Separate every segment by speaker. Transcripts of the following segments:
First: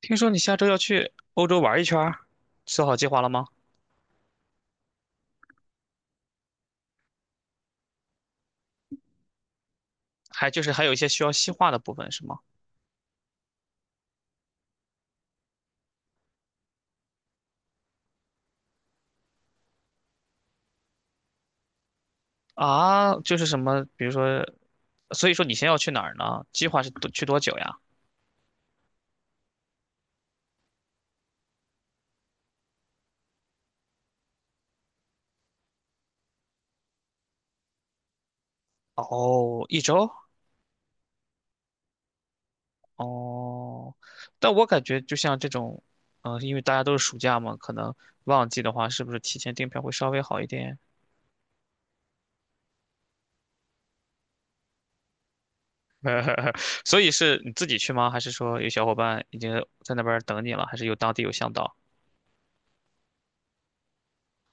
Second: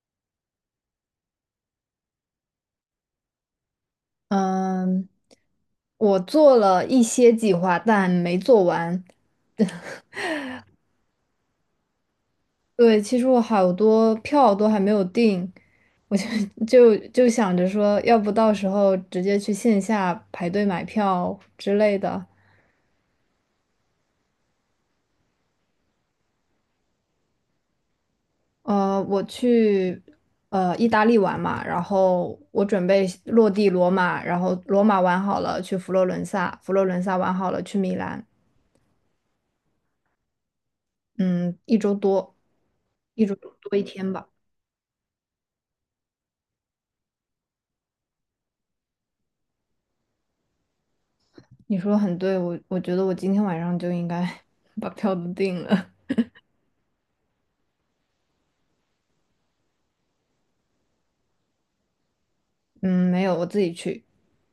Speaker 1: 听说你下周要去欧洲玩一圈儿，做好计划了吗？
Speaker 2: 嗯，我做了一些计划，但没做完。
Speaker 1: 还就是还有一些需要细化的部分是吗？
Speaker 2: 对，其实我好多票都还没有订，我就 就想着说，要不到时候直接去线下排队买票之类的。
Speaker 1: 啊，就是什么，比如说，所以说你先要去哪儿呢？计划是多去多久呀？
Speaker 2: 我去意大利玩嘛，然后我准备落地罗马，然后罗马玩好了去佛罗伦萨，佛罗伦萨玩好了去米兰。
Speaker 1: 哦，一周？
Speaker 2: 嗯，一周多，一周多一
Speaker 1: 哦，
Speaker 2: 天吧。
Speaker 1: 但我感觉就像这种，因为大家都是暑假嘛，可能旺季的话，是不是提前订票会稍微好一点？
Speaker 2: 你说的很对，我觉得我今天晚上就应该 把票都订了。
Speaker 1: 所以是你自己去吗？还是说有小伙伴已经在那边儿等你了？还是有当地有向导？
Speaker 2: 嗯，没有，我自己去。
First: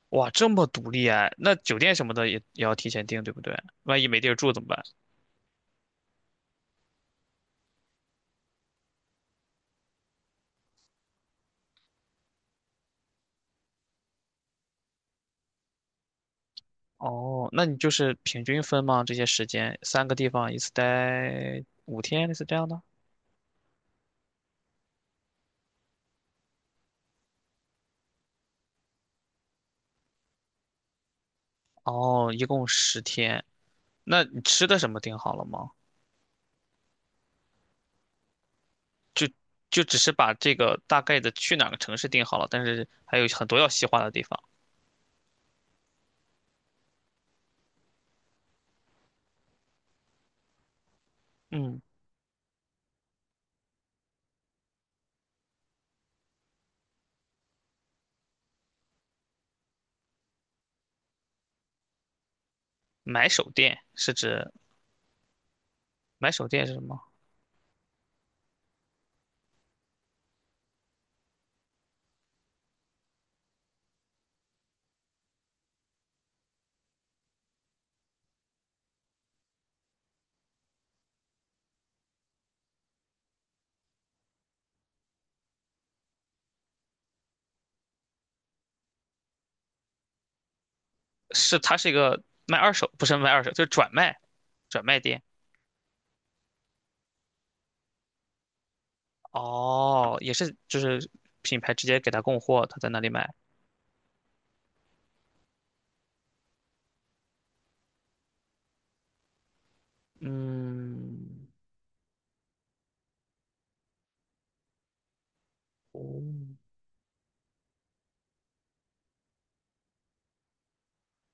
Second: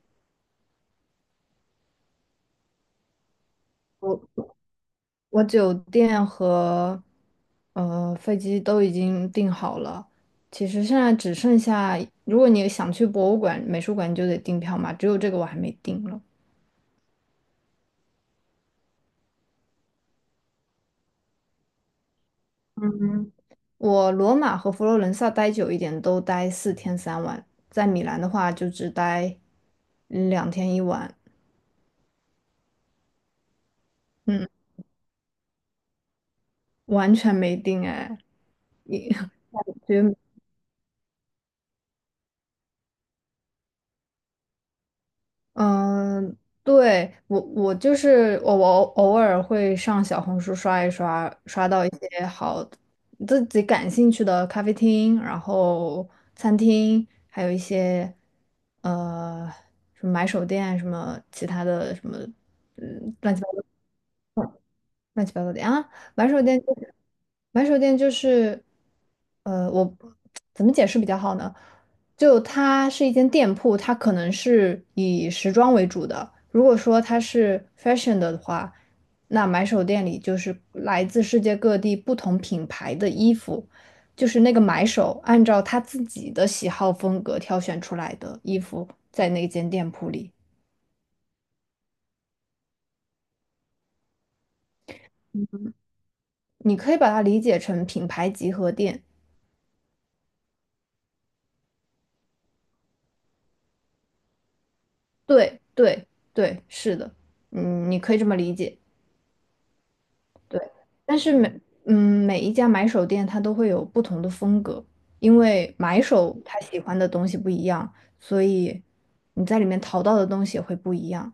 Speaker 1: 哇，这么独立哎，那酒店什么的也要提前订，对不对？万一
Speaker 2: 我
Speaker 1: 没地儿住怎么办？
Speaker 2: 我酒店和飞机都已经订好了，其实现在只剩下，如果你想去博物馆、美术馆，你就得订票嘛。只有这个我还没订了。
Speaker 1: 哦，那你就是平均分吗？这些时间，三个地方一次待5天，类似这样的？
Speaker 2: 我罗马和佛罗伦萨待久一点，都待4天3晚。在米兰的话，就只待2天1晚。
Speaker 1: 哦，一共十天。那你
Speaker 2: 嗯，
Speaker 1: 吃的什么订好了吗？
Speaker 2: 完全没定哎。你
Speaker 1: 就就 只是
Speaker 2: 觉。
Speaker 1: 把这个大概的去哪个城市订好了，但是还有很多要细化的地方。
Speaker 2: 嗯，对，我我就是我我偶尔会上小红书刷一刷，刷
Speaker 1: 嗯，
Speaker 2: 到一些好自己感兴趣的咖啡厅，然后餐厅，还有一些呃什么买手店啊，什么其他的什么，嗯，
Speaker 1: 买
Speaker 2: 乱七八
Speaker 1: 手
Speaker 2: 糟。
Speaker 1: 店是指
Speaker 2: 乱七八糟的啊，买
Speaker 1: 买
Speaker 2: 手
Speaker 1: 手
Speaker 2: 店
Speaker 1: 店是
Speaker 2: 就
Speaker 1: 什
Speaker 2: 是
Speaker 1: 么？
Speaker 2: 买手店就是，我怎么解释比较好呢？就它是一间店铺，它可能是以时装为主的。如果说它是 fashion 的话，那买手店里就是来自世界各地不同品牌的衣服，就是那个买手按照他自己的喜好风格挑选出来的衣服，在那间店铺里，
Speaker 1: 是它是一个卖二手，不是卖二手，就是转卖店。
Speaker 2: 你可以把它理解成品牌集合店。
Speaker 1: 哦，也是，就是品牌直接给他供货，他在那里买。
Speaker 2: 对对对，是的。嗯，你可以这么理解。对。但是
Speaker 1: 嗯，
Speaker 2: 嗯每一家买手店它都会有不同的风格，因为
Speaker 1: 哦，
Speaker 2: 买手他喜欢的东西不一样，所以你在里面淘到的东西也会不一样。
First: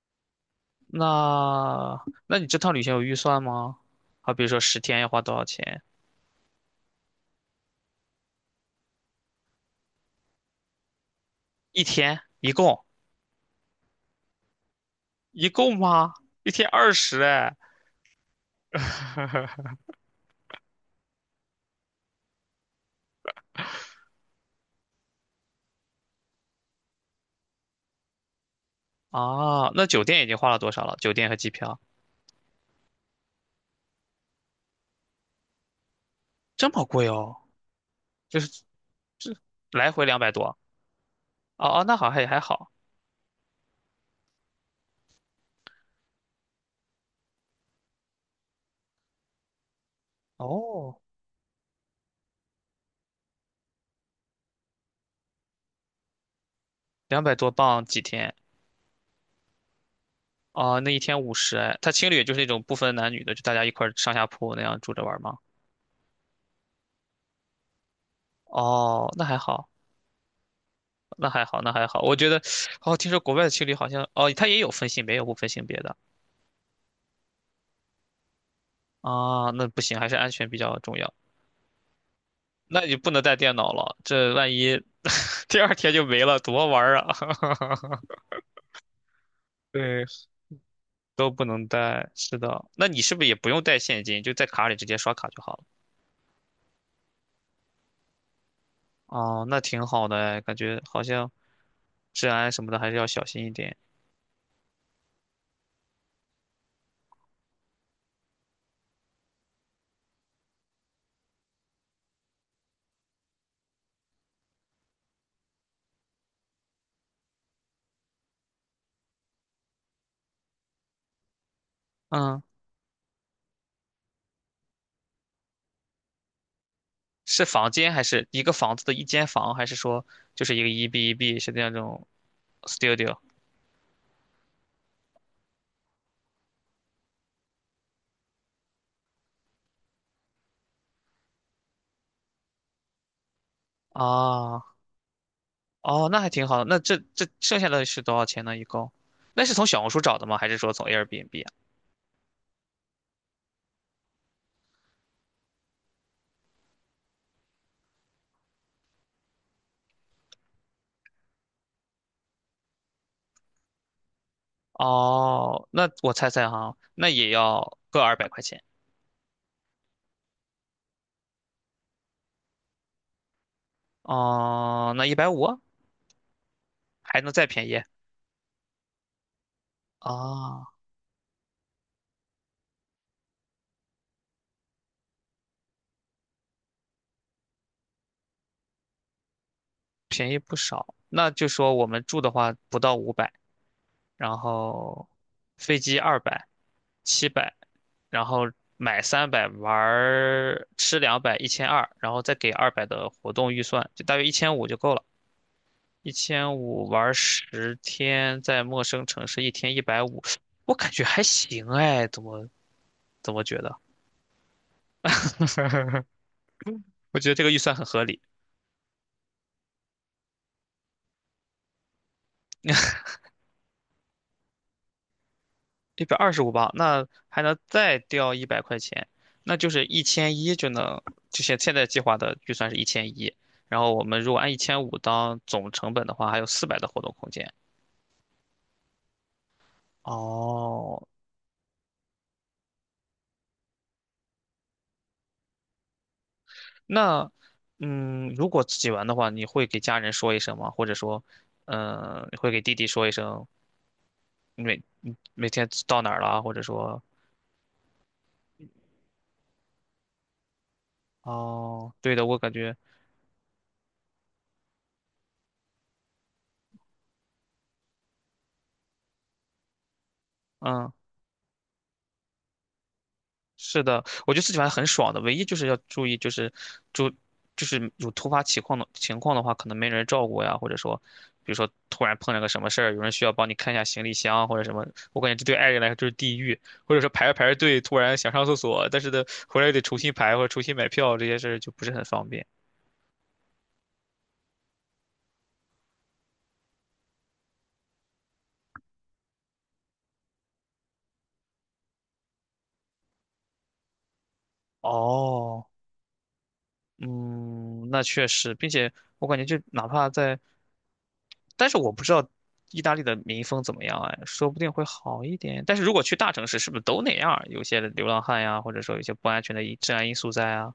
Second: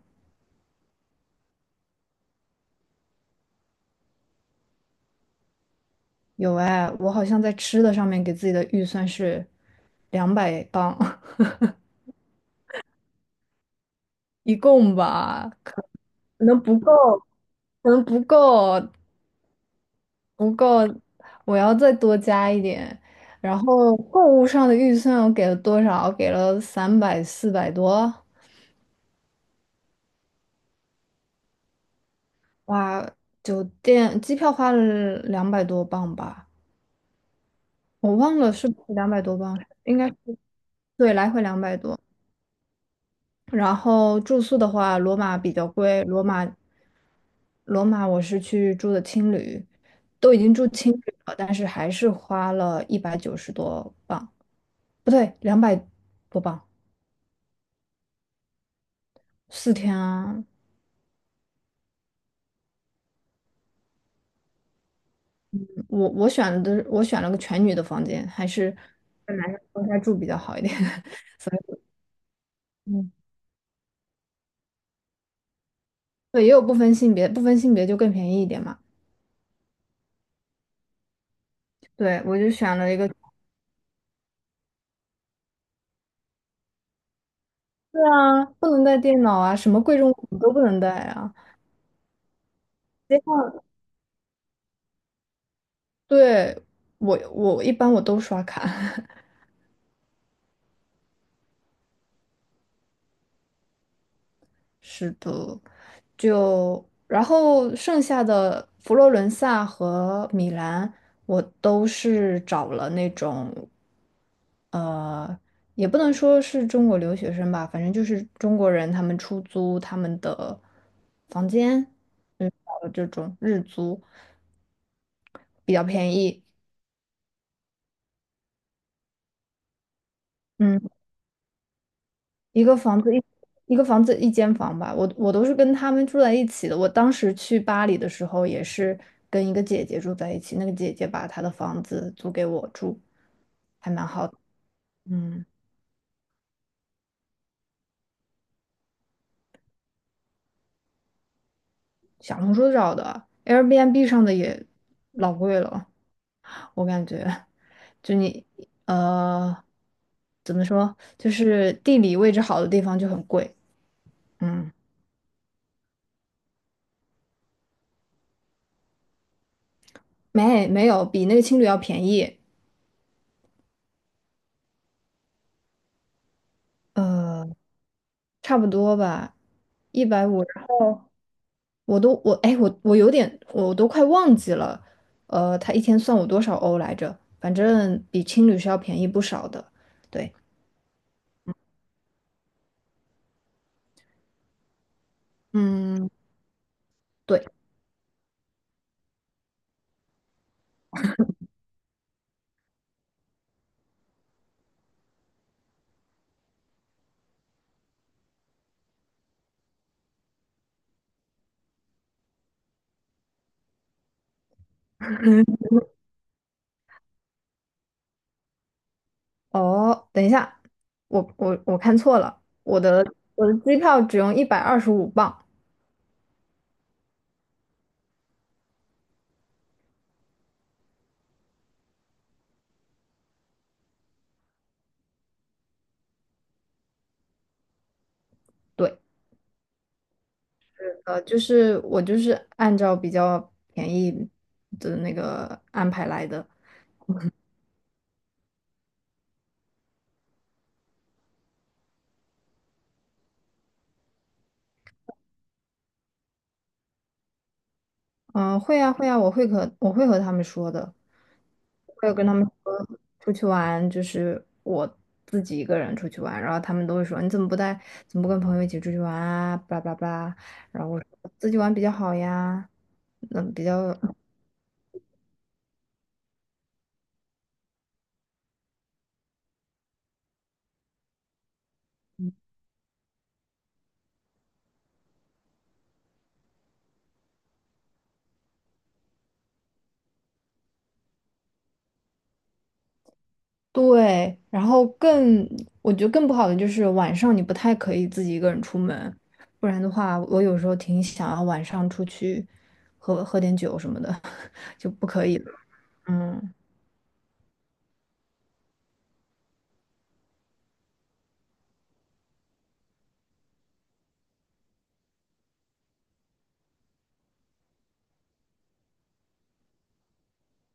Speaker 1: 那你这趟旅行有预算吗？好，比如说十天要花多少钱？
Speaker 2: 有哎，我好像在吃的上面给自己的预算是200磅，
Speaker 1: 一天一共
Speaker 2: 一共
Speaker 1: 一
Speaker 2: 吧，可
Speaker 1: 共吗？一
Speaker 2: 能
Speaker 1: 天
Speaker 2: 不够。
Speaker 1: 二十哎。
Speaker 2: 可能不够，不够，我要再多加一点。然后购物上的预算我给了多少？给了三百四百多。
Speaker 1: 啊，那酒店已经花了多少了？酒店和机票
Speaker 2: 哇，酒店机票花了两百多镑吧，
Speaker 1: 这么贵哦，
Speaker 2: 我忘
Speaker 1: 就
Speaker 2: 了
Speaker 1: 是
Speaker 2: 是不是两百多镑，
Speaker 1: 来
Speaker 2: 应
Speaker 1: 回
Speaker 2: 该是。
Speaker 1: 两百多。
Speaker 2: 对，来回两百
Speaker 1: 哦哦，那
Speaker 2: 多。
Speaker 1: 好还好。
Speaker 2: 然后住宿的话，罗马比较贵，罗马我是去住的青旅，都已经住青
Speaker 1: 哦，
Speaker 2: 旅了，但是还是花了190多镑，不对，两百多镑。
Speaker 1: 200多镑几天？
Speaker 2: 四天啊，
Speaker 1: 哦，那一天50哎，他青旅就是那种不分男女的，就大家一块儿上下铺那样住着玩儿吗？
Speaker 2: 我选了个全女的房间，还是
Speaker 1: 哦，那
Speaker 2: 跟
Speaker 1: 还
Speaker 2: 男生
Speaker 1: 好，
Speaker 2: 分开住比较好一点。
Speaker 1: 那 还好，那还好。我觉得，哦，听
Speaker 2: 嗯，
Speaker 1: 说国外的青旅好像，哦，他也有分性别，也有不分性别的
Speaker 2: 对，也有不分性别，不分性别就更便宜一点嘛。
Speaker 1: 啊，那不行，还是安全比较重要。
Speaker 2: 对，我就选
Speaker 1: 那
Speaker 2: 了
Speaker 1: 你
Speaker 2: 一
Speaker 1: 不
Speaker 2: 个。
Speaker 1: 能带电脑了，这万一 第二天就没了，多玩儿啊！
Speaker 2: 对啊，不能带电脑 啊，什么贵
Speaker 1: 对，
Speaker 2: 重物品都不能带
Speaker 1: 都
Speaker 2: 啊。
Speaker 1: 不能带，是的。那你是不是也不用带现金，就在卡里直接刷卡就好了？
Speaker 2: 对，我一般都刷卡。
Speaker 1: 哦，那挺好的哎，感觉好像治安什么的还是要小心一点。
Speaker 2: 是的，就然后剩下的佛罗伦萨和米兰，我都是找了那种，呃，也不能说是中国留学生吧，反正就是中国人他们出租他们的房间。
Speaker 1: 嗯。
Speaker 2: 嗯，找了这种日租比较便宜。
Speaker 1: 是房间还是一个房子的一间房，还是说就是一个
Speaker 2: 嗯。
Speaker 1: 一 B 一 B 是那种
Speaker 2: 一个房子
Speaker 1: studio
Speaker 2: 一一个房子一间房吧，我都是跟他们住在一起的。我当时去巴黎的时候，也是跟一个姐姐住在一起，那个姐姐把她的房子租给我住，还蛮好的。
Speaker 1: 啊？
Speaker 2: 嗯，
Speaker 1: 哦，那还挺好的。那这剩下的是多少钱呢？一共？那是从小红书找的吗？还是说从 Airbnb 啊？
Speaker 2: 小红书找的，Airbnb 上的也老贵了，我感觉就你呃怎么说，就是地理位置好的地方就很贵。嗯，
Speaker 1: 哦，那我猜猜哈，那也要个200块钱。
Speaker 2: 没有比那个青旅要便宜。
Speaker 1: 哦，那一百五啊还能再
Speaker 2: 呃，
Speaker 1: 便宜
Speaker 2: 差不多吧，150。
Speaker 1: 啊？
Speaker 2: 我都我哎我我有点我都快忘记了，呃，他一天算我多少欧来着？反正比青旅是要便宜不少的。
Speaker 1: 便
Speaker 2: 对。
Speaker 1: 宜不少。那就说我们住的话不到500，然后飞机
Speaker 2: 嗯，
Speaker 1: 二百、七
Speaker 2: 对。
Speaker 1: 百，然后买300，玩儿吃两百，1200，然后再给二百的活动预算，就大约一千五就够了。一千五玩十天，在陌生城市一天一百五，我感觉还行哎，怎么觉得？我觉得这个预算很合理。
Speaker 2: 哦，等一下，我看错了，我的机票只用125镑。
Speaker 1: 125磅，那还能再掉100块钱，那就是一千一就能，就现在计划的预算是一千一，然后我们如果按一千五当总成本的话，还有400的活动空间。
Speaker 2: 对，
Speaker 1: 哦，
Speaker 2: 就是我就是按照比较便宜的那个安排来的。
Speaker 1: 那如果自己玩的话，你会给家人说一声吗？或者说，你会给弟弟说一声，你每天到哪儿了啊或者说，
Speaker 2: 嗯，会啊会啊，我会和他们说的。
Speaker 1: 哦，
Speaker 2: 我
Speaker 1: 对
Speaker 2: 有
Speaker 1: 的，
Speaker 2: 跟他
Speaker 1: 我
Speaker 2: 们
Speaker 1: 感觉，
Speaker 2: 说出去玩，就是我自己一个人出去玩，然后他们都会说你怎么不带，怎么不跟朋友一起出去玩啊？巴拉巴拉，然后
Speaker 1: 嗯。
Speaker 2: 我说自己玩比较好呀。嗯，比
Speaker 1: 是
Speaker 2: 较
Speaker 1: 的，我觉得自己玩很爽的，唯一就是要注意，就是注就是有突发情况的情况的话，可能没人照顾呀，或者说，比如说突然碰上个什么事儿，有人需要帮你看一下行李箱或者什么，我感觉这对爱人来说就是地狱，或者说排着排着队突然想上厕所，但是呢回来又得重新排或者重新买票，这些事儿就不是很方便。
Speaker 2: 对。然后我觉得更不好的就是晚上你不太可以自己一个人出门，不然的话，我有时候挺想要晚上出去喝喝点酒什么的，就不可以了。
Speaker 1: 哦，
Speaker 2: 嗯。
Speaker 1: 嗯，那确实，并且我感觉就哪怕在，但是我不知道意大利的民风怎么样哎，说不定会好一点。但是如果去大城市，是不是都那样儿有些流浪汉呀，或者说有些不安全的治安因素在啊。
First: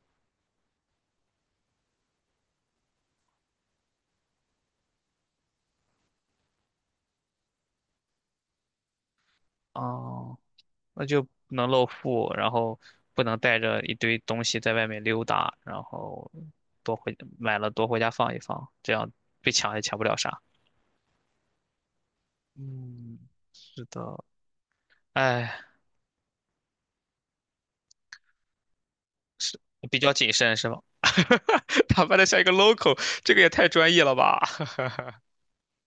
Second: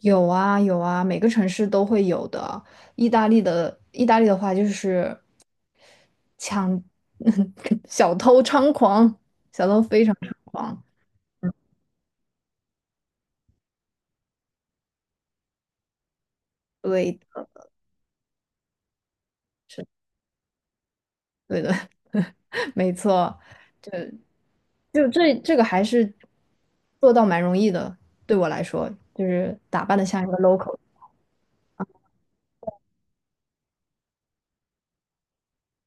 Speaker 2: 有啊有啊，每个城市都会有的。意大利的话就是抢，小偷猖狂，小偷非常猖
Speaker 1: 哦，
Speaker 2: 狂。
Speaker 1: 那就不能露富，然后不能带着一堆东西在外面溜达，然后多回
Speaker 2: 对，
Speaker 1: 买了多回家放一放，这样被抢也
Speaker 2: 是，
Speaker 1: 抢不了啥。
Speaker 2: 对的。没
Speaker 1: 嗯，
Speaker 2: 错。
Speaker 1: 是
Speaker 2: 就
Speaker 1: 的，
Speaker 2: 就这这
Speaker 1: 哎。
Speaker 2: 个还是做到蛮容易的，对我来说，就是打扮
Speaker 1: 比
Speaker 2: 的
Speaker 1: 较
Speaker 2: 像一
Speaker 1: 谨
Speaker 2: 个
Speaker 1: 慎是
Speaker 2: local，
Speaker 1: 吗？打扮的像一个 local，这个也太专业了吧？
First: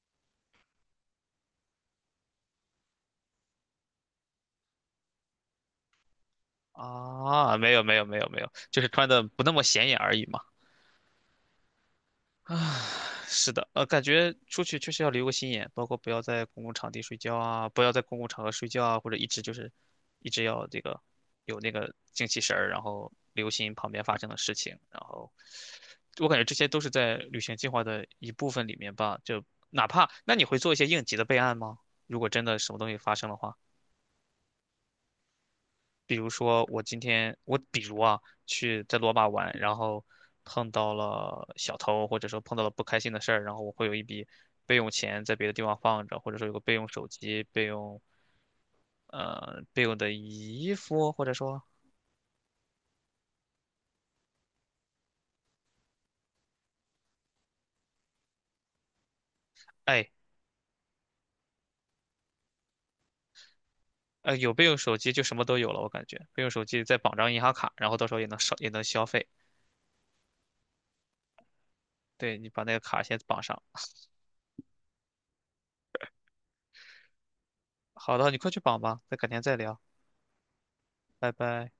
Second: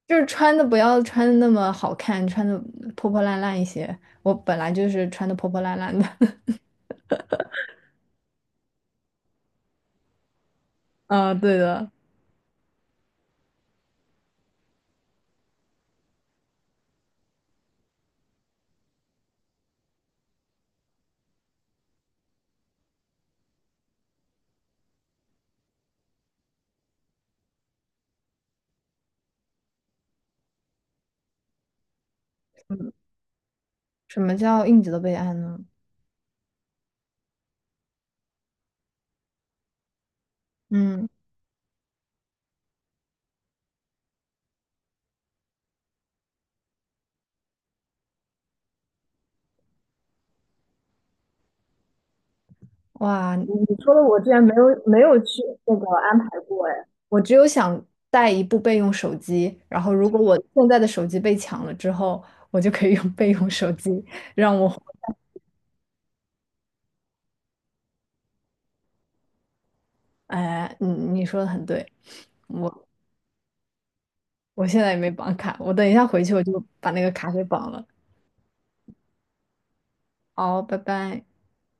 Speaker 2: 就是穿的不要穿的那么好看，穿的破破烂烂一些。我本来就是穿的破破烂烂的。
Speaker 1: 啊，没有没有没有没有，就是穿的不那么显眼而已嘛。
Speaker 2: 啊，对的。
Speaker 1: 是的，感觉出去确实要留个心眼，包括不要在公共场地睡觉啊，不要在公共场合睡觉啊，或者一直就是一直要这个有那个精气神儿，然后留心旁边发生的事情，然后我感觉这些都是在旅行计划的一部分里面吧。就哪怕那你会做一些应急的备案吗？如果真的什么东西发生的话。
Speaker 2: 什么叫应急的备案呢？
Speaker 1: 比如说我今天我比如啊去在罗马玩，然后碰到
Speaker 2: 嗯。
Speaker 1: 了小偷，或者说碰到了不开心的事儿，然后我会有一笔备用钱在别的地方放着，或者说有个备用手机、备用备用的衣服，或者说
Speaker 2: 哇，你说的我之前没有去那个安排过哎，我只有想带一部备用手机，然后
Speaker 1: 哎
Speaker 2: 如果我现在的手机被抢了之后，我就可以用备用手机
Speaker 1: 有
Speaker 2: 让
Speaker 1: 备
Speaker 2: 我
Speaker 1: 用
Speaker 2: 活
Speaker 1: 手机
Speaker 2: 下
Speaker 1: 就什么都有了，我感觉备用手机再绑张银行卡，然后到时候也能少也能消费。
Speaker 2: 来哎，你说的很对，
Speaker 1: 对你把那个
Speaker 2: 我
Speaker 1: 卡先绑上。
Speaker 2: 我现在也没绑卡，我等一下回去我就把那个卡给绑了。
Speaker 1: 好的，你快去绑吧，再改天再聊，
Speaker 2: 好，拜拜。
Speaker 1: 拜拜。